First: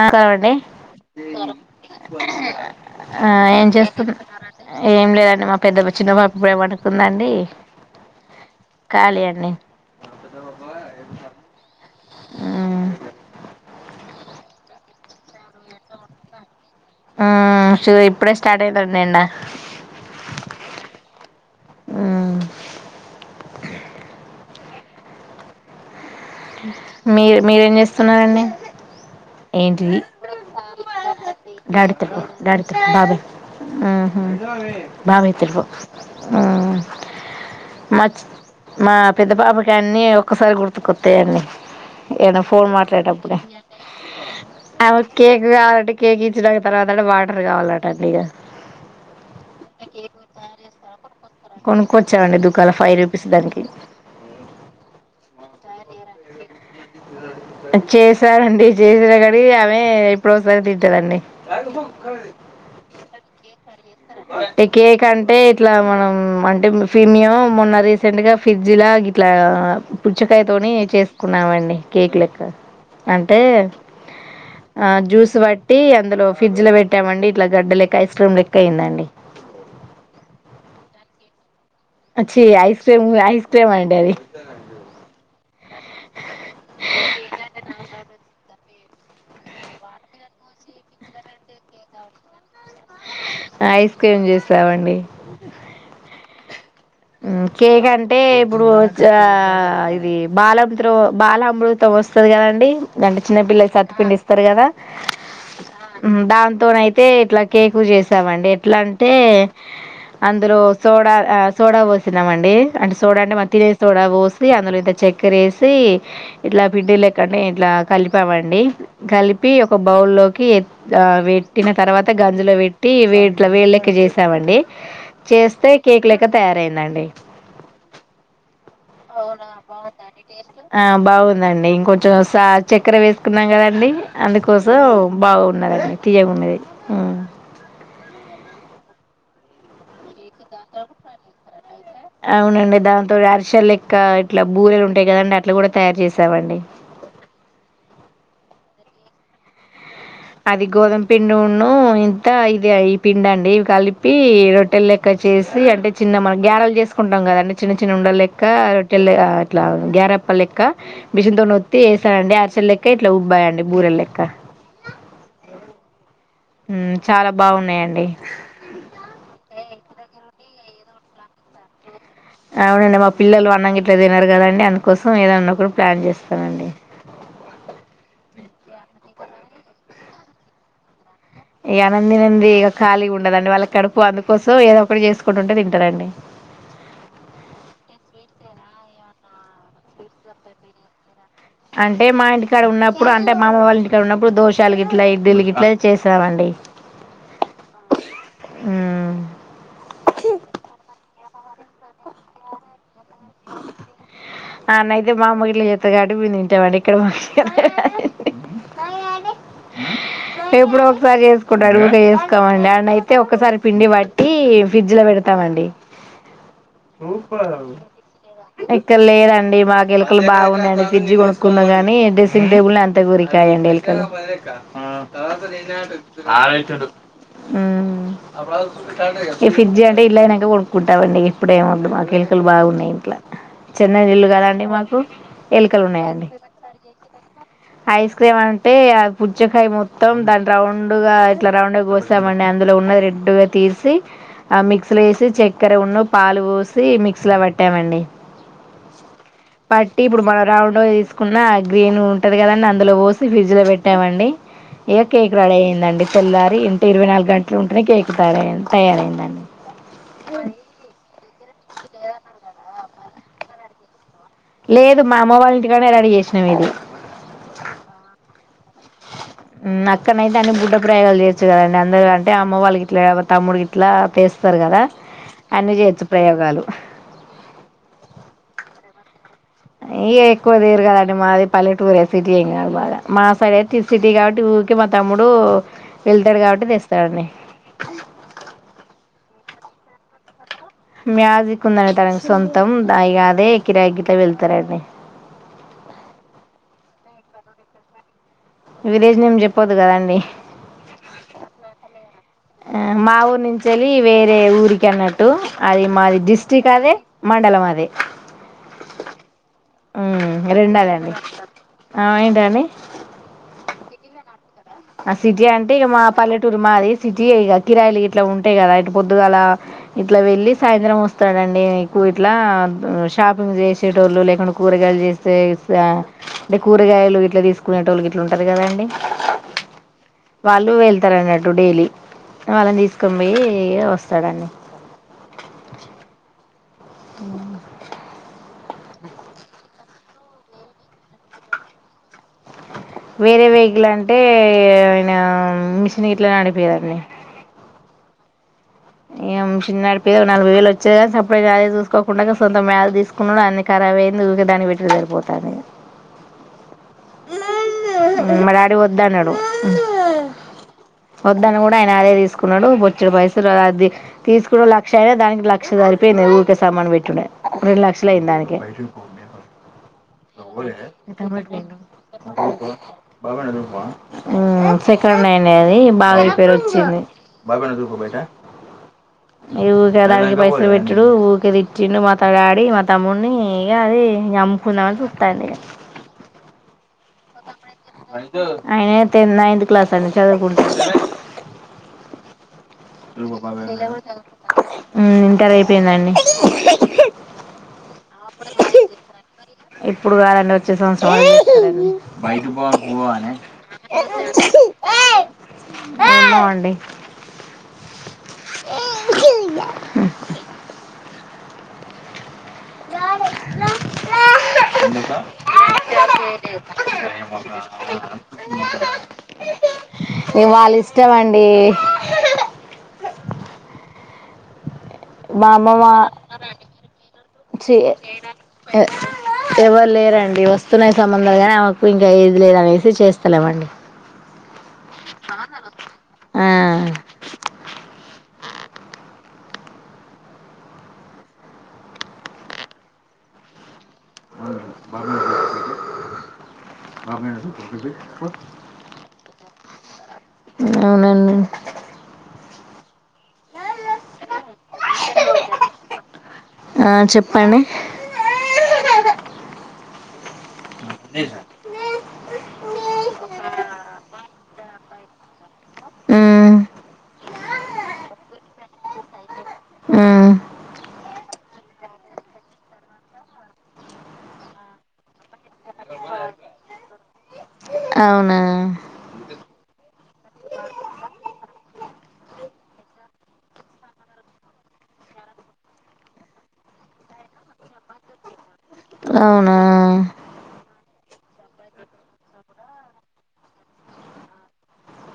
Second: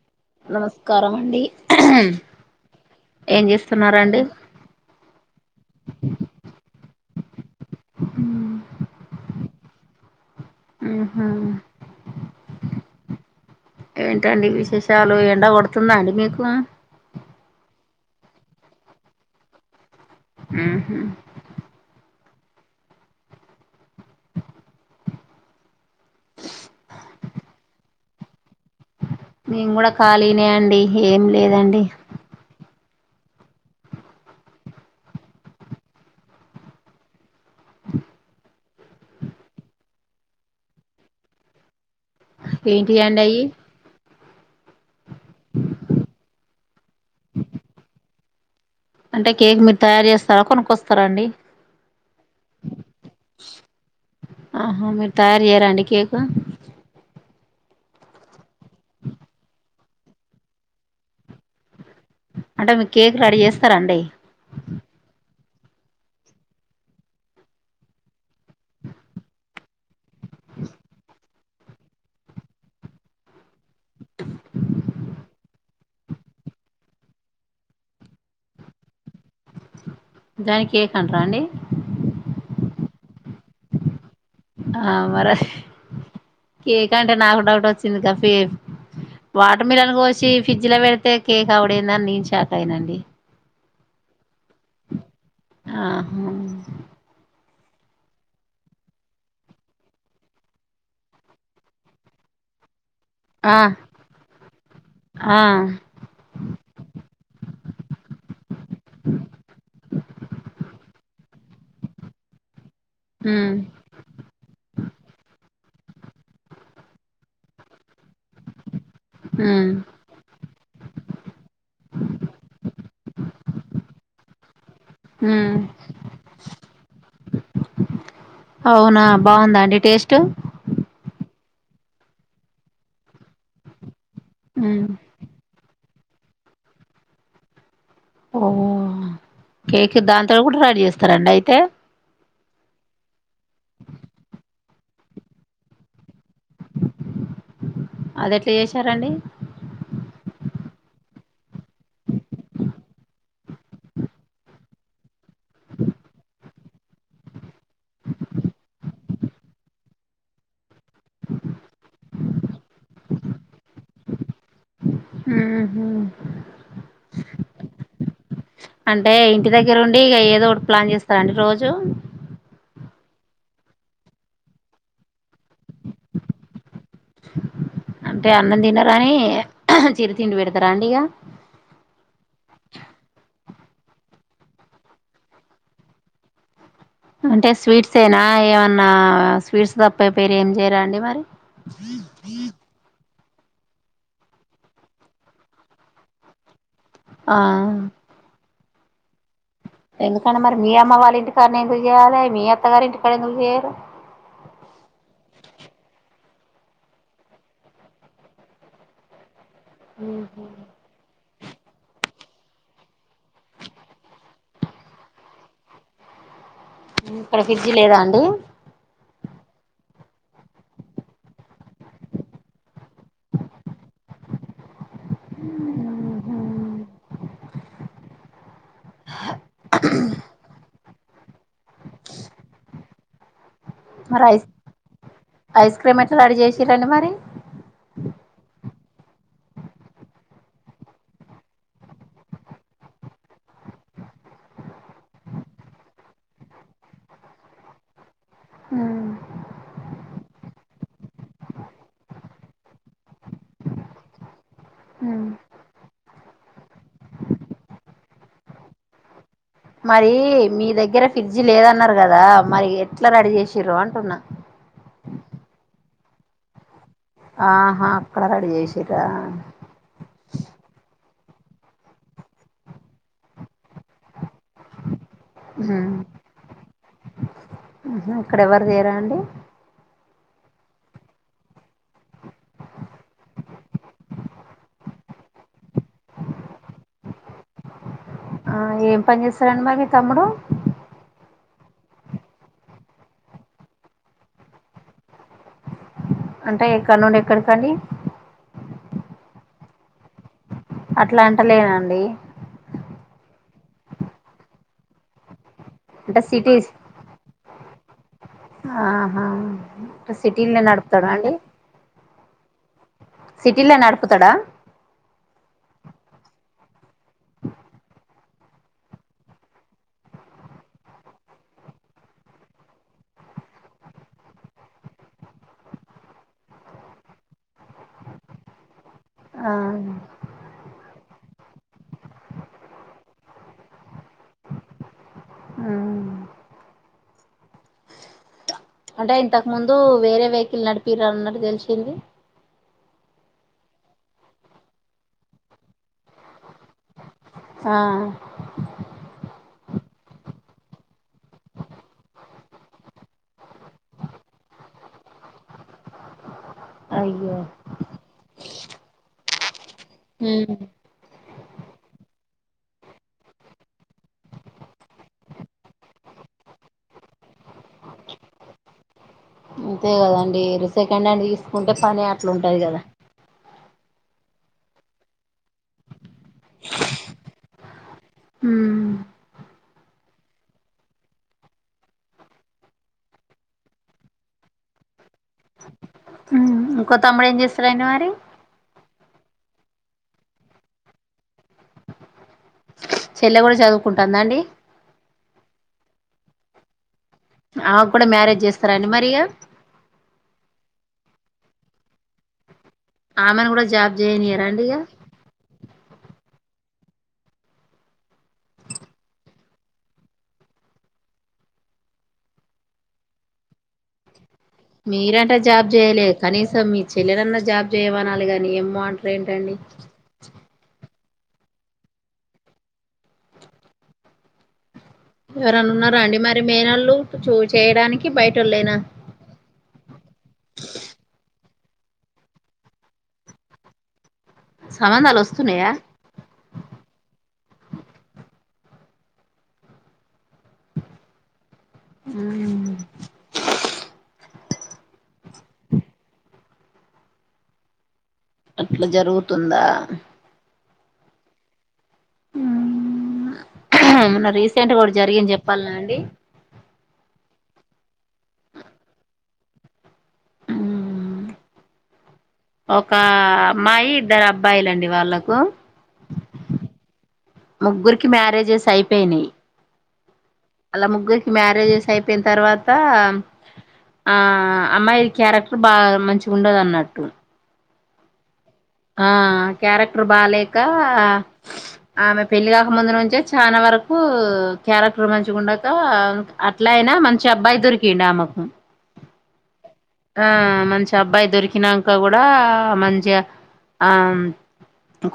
ఆ కావండి నమస్కారం అండి ఆ ఏం చేస్తుంది దండి కాలి అనే ఊహు ఏంటండి విశేషాలు ఎండ కొడుతుందా అండి మీకు ఆ ఇప్పుడే స్టార్ట్ అయిందండి ఎండ ఉహు ఉమ్ మీరు మీరేం చేస్తున్నారండి మేము కూడా ఏంటిది ఖాళీనే అండి ఏం లేదండి బాబాయ బాబాయ తెలు మా మా పెద్ద బాబుకి అన్నీ ఒక్కసారి గుర్తుకొత్తాయండి ఏదో ఫోన్ ఏంటి మాట్లాడే అండి అప్పుడ అయి అ కేక్ కావాలంటే కేక్ ఇచ్చడానికి తర్వాత అంటే వాటర్ కావాలటండి ఇక అంటే కేక్ మీరు తయారు చేస్తారా కొనుక్కొస్తారాండి కొనుక్కొచ్చామండి దుకాల ఫైవ్ రూపీస్ దానికి ఆహా మీరు తయారు చేయరండి కేకు చేసారండి చేసిన కాడి ఆమె ఎప్పుడు ఒకసారి తింటాలండి అంటే మీకు కేక్ రెడీ చేస్తా ఒకే కేక్ అంటే ఇట్లా మనం అంటే ఫ మము మొన్న రీసెంట్ గా ఫ్రిడ్జ్ లా ఇట్లా పుచ్చకాయ తోని చేసుకున్నామండి కేక్ లెక్క అంటే ఆ జ్యూస్ వాట్ అందులో ఫ్రిడ్జ్ లో పెట్టమం ఇట్లా గడ్డ లెక్క ఐస్ క్రీ లక్క అయిందండి దాన్ని కేక్ అంటార అండి ఛీ ఐస్ క్రీమ్ ఐస్ క్రీమ్ అండి అది ఆ మరే కేక్ అంటే నాకు డౌట్ వచ్చింది క ఫే వాటర్ మిలన్ కో వచ్చి ఫ్రిడ్జ్ లో పెడితే కేక్ అవ్వుడెందని నేను షాక్ అయినండి ఐస్ క్రీమ్ చేసి సేవండి అ కేక్ అంటే ఇప్పుడు ఇది బాల త బాల అమృతో వస్తుంది కదండి అంటే చిన్నపిల్లల సత్తపిండిస్తారు కదా ఆ ఆ దాంతోన అయితే ఇట్లా కేకు చేసామండి ఎట్లా అంటే అందులో సోడా సోడా పోస్తున్నామండి అంటే సోడా అంటే ఉమ్ మత్తిన సోడా వస్లీ అందులోవి చెక్కరేసి ఇట్లా పిండి లేకనే ఇట్లా కలిపామండి కలిపి ఉమ్ ఒక బౌల్లోకి పెట్టిన తర్వాత గంజిలో పట్టి ట్టి వీళ్ళకి చేసామండి ఉమ్ చేస్తే కేక్ల తయారయిందండి అవున బాగుందా అండి టేస్ట్ హా బా బాగుందండి ఇంకొంచెం సా చక్కర వేసుకున్నాం కదండి అందుకోసం ఉమ్ బాగున్నదండి తియ్యగా ఉన్నది ఓ కేక దాని ఇక్కడ రడీ చేసుకురండి అయితే అవునండి దాంతో అరిసె లెక్క ఇట్లా బూరెలు ఉంటాయి కదండి అట్లా కూడా తయారు చేస్త సవండి సరండి అది గోధుమ పింన్న ఇంత ఇది ఈ పిండు అండి ఇవి కలిపి రొట్టెలు లెక్క చేసి అంటే చిన్న మన గ్యారలు చేసుకుంటాం కదండి చిన్న చిన్న ఉండల లెక్క రొట్టె ఇట్లా గారెప్ప లెక్క మిషన్ తనొత్తి వేసానుండి అరచెల లెక్క ఇట్లా ఉబ్బాయిడి బూరె లెక్క ఉహు చాలా బాగున్నాయండి అంటే ఇంటి దగ్గరూండి ఇక ఏదో ఒకటి ప్లాన్ చేస్తారండి రోజు అవునండి మా పిల్లలు అన్న ఇట్లా తినారు కదండి అందుకోసం ఏదన్నా కూడా ప్లాన్ చేస్తానండి అంటే అన్నం తినరని చిరు తిండి పెడతారా అండి ఇక ఇ ఆనంది నంది ఇక ఖాళీగా ఉండదండి వాళ్ళ కడుపు అందుకోసం ఏదో ఒకటి చేసుకుంటుంటే తింటారండి అంటే స్వీట్స్ ఏనా ఏమన్నా స్వీట్స్ తప్ప బిర్యానీ ఏం చేయరా అండి మరి అంటే మా ఇంటికాడ ఉన్నప్పుడు ఇప్పుడు అంటే మామ వాళ్ళ ఇంటిక్కడ ఉన్నప్పుడు దోషాలు ఇట్లా ఇడ్లీలు గ ఇట్లా చేస్తము అండి ఆ మ్మ్మ్మ్ కానీ ఇది కాదని అత్త గారింటికి ఎందుకు చేయరు అన అయితే మామూగిలు చేస్త డు మీ తింటావాడి ఇక్కడ మంచిగా ఎప్పుడు ఒకసారి చేసుకుంటాడు ఇంకా చేసు కవండి అయితే ఒకసారి పిండి పట్టి ఫ్రిడ్జ్ లో పెడతామండి ఇక్కడ ఫ్రిడ్జ్ లేదా అండి అయితే లేదా మాకు ఎలుకలు బాగున్నాయండి ఫ్రిడ్జ్ కొనుక్కున్నాగాని డ్రెస్సింగ్ టేబుల్ అంత కోరికయండి ఎలుకలు హుహు. మ్ ఫ్రిడ్జ్ గంట ఇట్లనే పడు కుంటావండి ఇప్పుడేమెూద్దు మా గిళకలు బాగున్నాయి ఇంట్ల చిన్న మరి ఇల్లు ఐస్ కదండి మాకు ఐస్ ఎలుకలు క్రీమ్ ఎట్లా ఉన్నాయండి రెడీ చేసిరండి మరి ఐస్ క్రీమ్ అ అంటే ఆ పుచ్చకాయ మొత్తం దాని రౌండ్ గా ఇట్లా రౌండ్గా కోసామండి అందులో ఉన్న రెడ్డుగా తీసి ఆ మిక్స్లో వేసి చక్కెర ఉన్న పాలు పోసి మిక్స్లా పెట్టామండి పట్టి ఇప్పుడు మనం రౌండ్ తీసుకున్న గ్రీన్ ఉంటది కదండి అందులో పోసి ఫ్రిడ్జ్ లో పెట్టామండి ఎక కేక్ రెడీ అయిందండి తెల్లారి ఇంటి ఇరవై నాలుగు గంటలు ఉంటేనే కేక్ తయార తయారయ తయారయిందండి మరి మీ దెగ్గెర ఫ్రిడ్జ్ లేదన్నారు కదా మరి ఎట్ ఎట్ల రెడి చేసిర్రు అంటున్నా లేదు మా అమ్మ వాళ్ళ ఇంటికాడనే రడీ చేసినాం ఇది ఆహా అక్కడ రెడీ చేసిర్రా నక్కన్నా అయితే బుడ్డ ప్రయోగాలు కదండి అందరు అంటే అమ్మ వాళ్ళు గిట్ల ఎవరు తమ్ముడు అట్లా చేస్తారు కదా అన్ని చేయొచ్చు ప్రయోగాలు ఉ ఇయ ఎక్కువ తీరు కదండి మాది పల్లెటూరే సిటీ ఏం కాదు బాగా మా సారి అయితే సిటీ కాబట్టి ఊరికి మా తమ్ముడు వెళ్తాడు కాబట్టి తెస్తా ఉండె ఆ ఏం పని చేస్తారండి మరి తమ్ముడు మ్యాజిక్ ఉందంట తనికి సొంతం ఇగా అదే కిరాయ్ గిట్ల వెళ్తారండి అంటే ఎక్కడ్నుండి ఎక్కడికండి విలేజ్ నేమ్ చెప్పోద్దు కదండి అట్లా అంట లేనండి మా ఊరు నుంచి వెళ్ళి వేరే ఊరికి అన్నట్టు అది మాది అంటే సిటీస్ డిస్టిక్ అదే మండలం అదె [unintelligible] ఆహా అంటే మ్ సిటీలనే నడుపుతాడా [unintelligible] ఆ ఏంటండి సిటీలా నడుపుతడా ఆ సిటీ అంటే ఇక మా పల్లెటూరు మాది సిటీ ఇక కిరాయిలు గిట్లా ఉంటాయి కదా అంటే పొద్దుగాల ఇట్లా వెళ్ళి సాయంత్రం వస్తాడండి ఎక్కువ ఇట్లా షాపింగ్ చేసేటోళ్ళు లేకుంటే కూరగాయలు చేసేసె అంటే కూరగాయలు గిట్లా తీసుకునేటోళ్ళు ఇట్లా ఉంటారు కదాండి ఆ వాళ్ళు వెళ్తారు అన్నట్ డైలీ వాళ్ళని తీసుకొంపోయ్యి వస్తాడు అండి ఆ ఆ అంటే ఇంతకు ముందు వేరే వెహికిల్ నడిపిర్ అన్నట్టు తెలిసింది వేరే వెహికల్ అంటే ఆయన మిషన్ గిట్ల నడిపిర్రండి ఆ ఏం చిన్నడి పేరు ఒక నలభై వేలు వచ్చే కాని సప్లై అదే చూసుకోకుండా సొంత మేల తీసుకున్నాడు అన్ని ఖరాబ్ అయింది ఊకే దాన్ని బెట్టుడు సరిపోతాంది ఇక అయ్యో మాడెడీ వద్దు అన్నాడు ని కూడా ఆయన అదే తీసుకున్నాడు బొచ్చడు పైసలు తీసుకోవడం లక్ష అయే దానికి లక్ష సరిపోయింది ఊరికే సామాన్ పెట్టు రెండు లక్షలు అయింది దానికే అంతే కదండి సెకండ్ హ్యాండ్ తీసుకుంటే పని అట్లుంటది కదా బాబనా సెకండ్ హ్యాండ్ అది బాబాయ్ పేరు వచ్చింది ఈ ఊకే దానికి పైసలు పెట్టుడు ఊకే తిట్టిండు మా డాడీ మా తమ్ముడిని ఇగ అది అమ్ముకుందామని చూస్తుంది ఇంకో తమ్ముడెం చెస్ ఆయిన్ టెన్ నైన్త్ క్లాస్ అండి చదువుకుంటాండు ఉ చెల్లె కూడా చదువుకుంటుందా అండి టర్ అయిపోయిందండి ఆమె కూడా మ్యారేజ్ చేస్తారా అండి మరి ఇగ ఇప్పుడు కాదండి వచ్చే సంవత్సరం [unintelligible] ఆమెను కూడా జాబ్ చేయనియ్యరా అండి ఇగ ఎమ్మో అండి ఉమ్ ారు మీరంటే జాబ్ చేయలే కనీసం మీ చెల్లెనన్నా జాబ్ చేయమనాలి గాని ఏమో అంటారు ఏంటండి ఇగ వాళ్ళిష్ట చమండి మా ఎవరన్నా అమ్మమ్మ ఉన్నారా అండి మరి మేనళ్ళు చూ చి చేయడానికి బయటోళ్ళేనా ఎవరు లేరండి వస్తున్నయి సంబందాలూ గాని ఆమెకు ఇంకా ఏది లేదనేసి చేస్తలేమండి సంబంధాలు వస్తున్నాయా ఆ ఆ [unintelligible] అట్ల జరుగుతుందా అవునండి మోన్న రీసెంట్గా ఓకటి జరిగింది చెప్పాల్నా అండి ఆ చెప్పండి మ్ [unintelligible] ఒక అమ్మాయి ఇద్దరు అబ్బాయిలండి అండి వాళ్ళకు మ్మ్ ముగ్గురికి మ్యారేజెస్ అయి పెనేయ్ మ్ వాళ్ళ ముగ్గురికి మ్యారేజెస్ అయిపోయిన తర్వాత ఆ అమ్మాయి క్యారెక్టర్ బాగా మంచి ఉండదు అన్నట్టు అవునా ఆ క్యారెక్టరు బాలేేక ఆమె పెళ్లిగాక ముందు నుంచే చానా వరకు క్యారెక్టర్ మంచిగుండక అట్లయినా మంచి అబ్బాయి దొరికిండు ఆమెకు ఆ ఆ మంచి అబ్బాయి దొరికినాంక కూడా మంచిగా ఆ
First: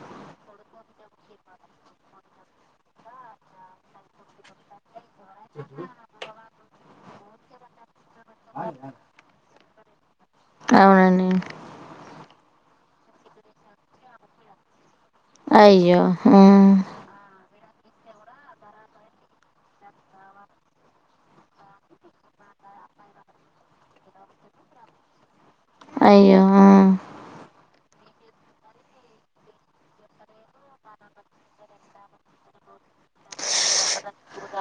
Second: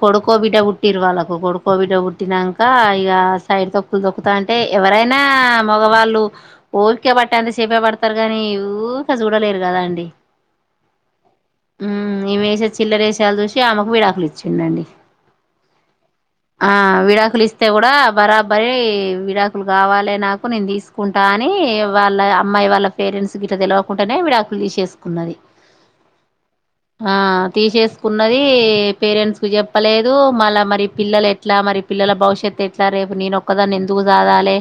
కొడుకో బిడ్డ పుట్టిరు వాళ్ళకు కొడుకో బిడ్డ పుట్టినాక ఇక సైడ్ తొక్కులు తొకుతా అంటే ఎవరైనా నా మగవాళ్ళు ఓపికె బట్టేంత సెపె పడత తరుగానీ ఊకె చూడ్ లెరు గదా అండి అవునండి ఇమేసే చిల్లర ఏశాలు చూసి ఆమెకు విడాకులు ఇచ్చిండండి అయ్యో యితే కూడా బరాబరి విడాకులు కావాలి నాకు నేను తీసుకుంటా అని వాళ్ళ అమ్మాయి వాళ్ళ పేరెంట్స్ గిట్ల తెలెవ కుంటనే విడాకులు తీసేసుకున్నది అయ్యో కున్నది పేరెంట్స్ కి చెప్పలేదు మళ్ళ మరి పిల్లలు ఎట్లా మరి పిల్లల భవిష్యత్తు ఎ ట్లా రేపు నేను ఒక్కదాన్ని ఎందుకు సాదాలే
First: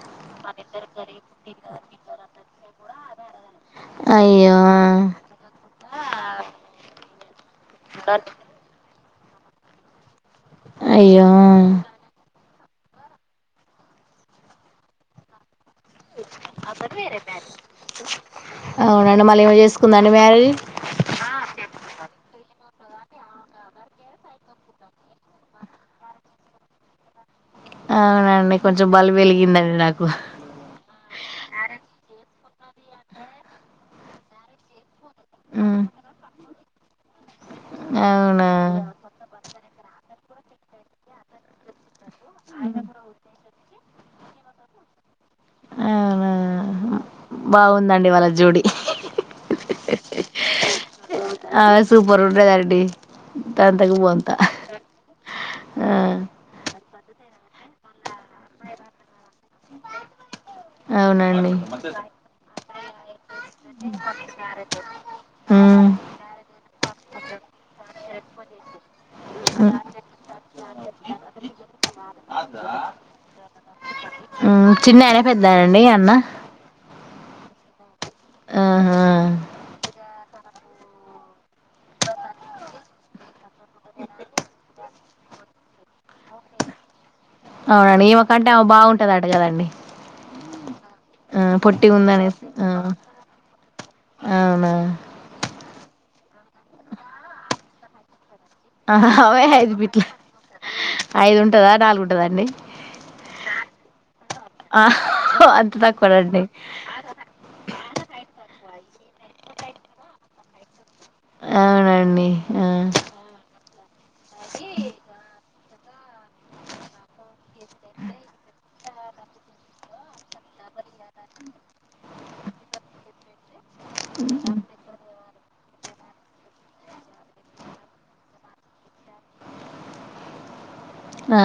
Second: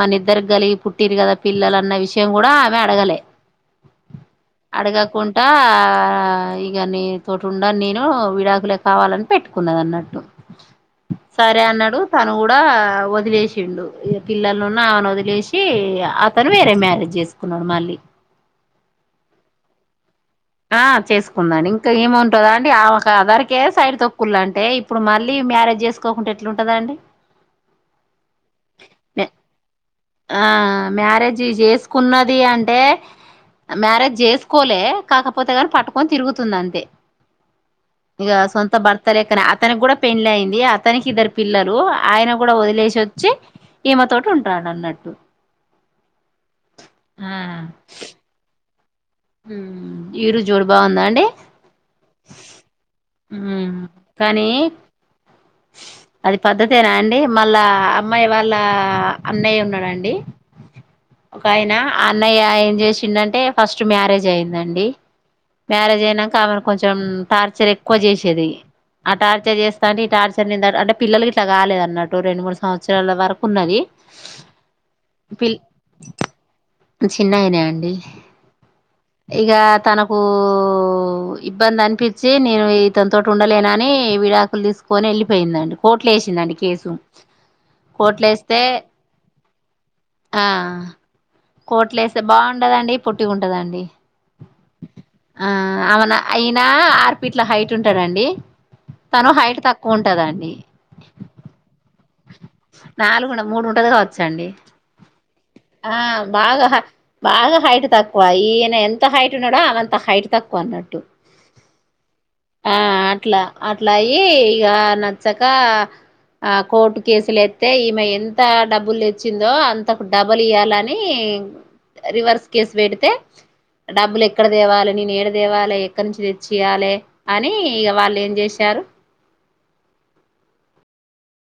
మనిద్దరి కలిగి పుట్టిరు కదా పిల్లలు అన్న విషయం కూడా ఆమె అడగలే అయ్యో ఉమ్, అడగకుంటా ఇగ నీ తోటి ఉండన్ నేను విడాకులే కావాలని పెట్టుకున్నది అన్నట్టు అయ్యో సరే ఉమ్. అన్నాడు తను కూడా ఆ వదిలేసిండు పిల్లలనున్ను ఆమెను వదిలేసి కి అతను వేరే మ్యారేజ్ చేసుకున్నాడు మళ్ళీ అవునండి మళ ఈమె చేసుకుందా ఆ చేసుకుందాండి ఇంక ఈముంటదా అండి ఆమ అదరికే సైడ్ తొక్కులు అంటే ఇప్పుడు మళ్ళీ మ్యారేజ్ చేసుకోకుండా ఎట్లుంటదండి అవునండి కొంచెం బల్బు వెలిగిందండి నాకు ఆ మ్యారేజి చేసుకున్న ది అంటే మ్యారేజ్ చేసుకోలే కాకపోతే కాని మ్మ్ పట్టుకొని తిరుగుతుంది అంతే ఇగా అవునా స్వంత బర్తలేక్కనే ఆతనీకి కూడ పెండ్లి అయింది అతనికి ఇద్దరు పిల్లలు ఆయన కూడా వదిలేసి వొచ్చి ఈమె తో ఉంటాండు అన్నట్టు అవున బాగుందండి వాళ్ళ జోడి ఈడు జోడు బాగుందా అండి ఆ సూపర్ ఉంటదండి మ్మ్ దంతకు బొంత కానీ ఆ అది పద్ధతి చూసారా అండి మళ్ళా అమ్మాయి వాళ్ళ అన్నయ్య ఉన్నాడాండి ఒక అవునండి ఆయన ఆ అన్నయ్య ఏం చేసిందింటే ఫస్ట్ మ్యారేజ్ అయిందండి ఉమ్ మ్యారేజ్ అయినాక ఆమెను కొంచెం టార్చర్ ఎక్కువ చేసేది ఆ టార్చర్ చేస్తాంటే ఈ టార్చర్ అంటే పిల్లలు ఇట్లా కాలేదు అన్నట్టు రెండు మూడు సంవత్సరాల వరకు ఉన్నది పెద్ద అండీ అన్న చిన్నయినా అండి ఆహా ఉ ఇబ్బంది అనిపించి నేను ఇతనితోటి ఉండను లేనని విడాకులు తీసు కొనెల్లి పోయిందండి కోట్లు వేసిందండి కేసు అవునండి ఈమె కోర్టులో కంటే వేస్తే అమ్మే బాగుంటది అటగదండి ఆ కోట్లే వస్తే ఆ బాగుండదండి పొట్టిఉంటదండి అవునా ఆ ఆమన అయినా అర్రుఫీట్ల హైట్ ఉంటది అండి ఆ అవే అయిది ఐదు ఉంటందా నాలుగు ఉ నాలుగున్న మూడు ఉంటది కావచ్చా అండి ఆ అంత ఆ తక్కువనండి బాగా హ బాగా హైట్ తక్కువ ఈయన ఎంత ఎంత హైట్ ఉన్నాడో అమ్మే అంత హైట్ తక్కువ అన్నట్టు ఆ అట్లా అట్లా అయి ఇక నచ్చక ఆ కోట్ కేసులు ఎ అయితే ఈమె ఎంత డబ్బు లేచిందో అంతకు డబల్ ఇయ్యాలని ఏ రివర్స్ కేస్ పెడితే డబ్బులు ఎక్కడ తేవాలి నేను ఏడ దేవాలే ఎక్కడ నుంచి తెచ్చి ఇయ్యాలే అని వాళ్ళు ఏం చేశారు ఆ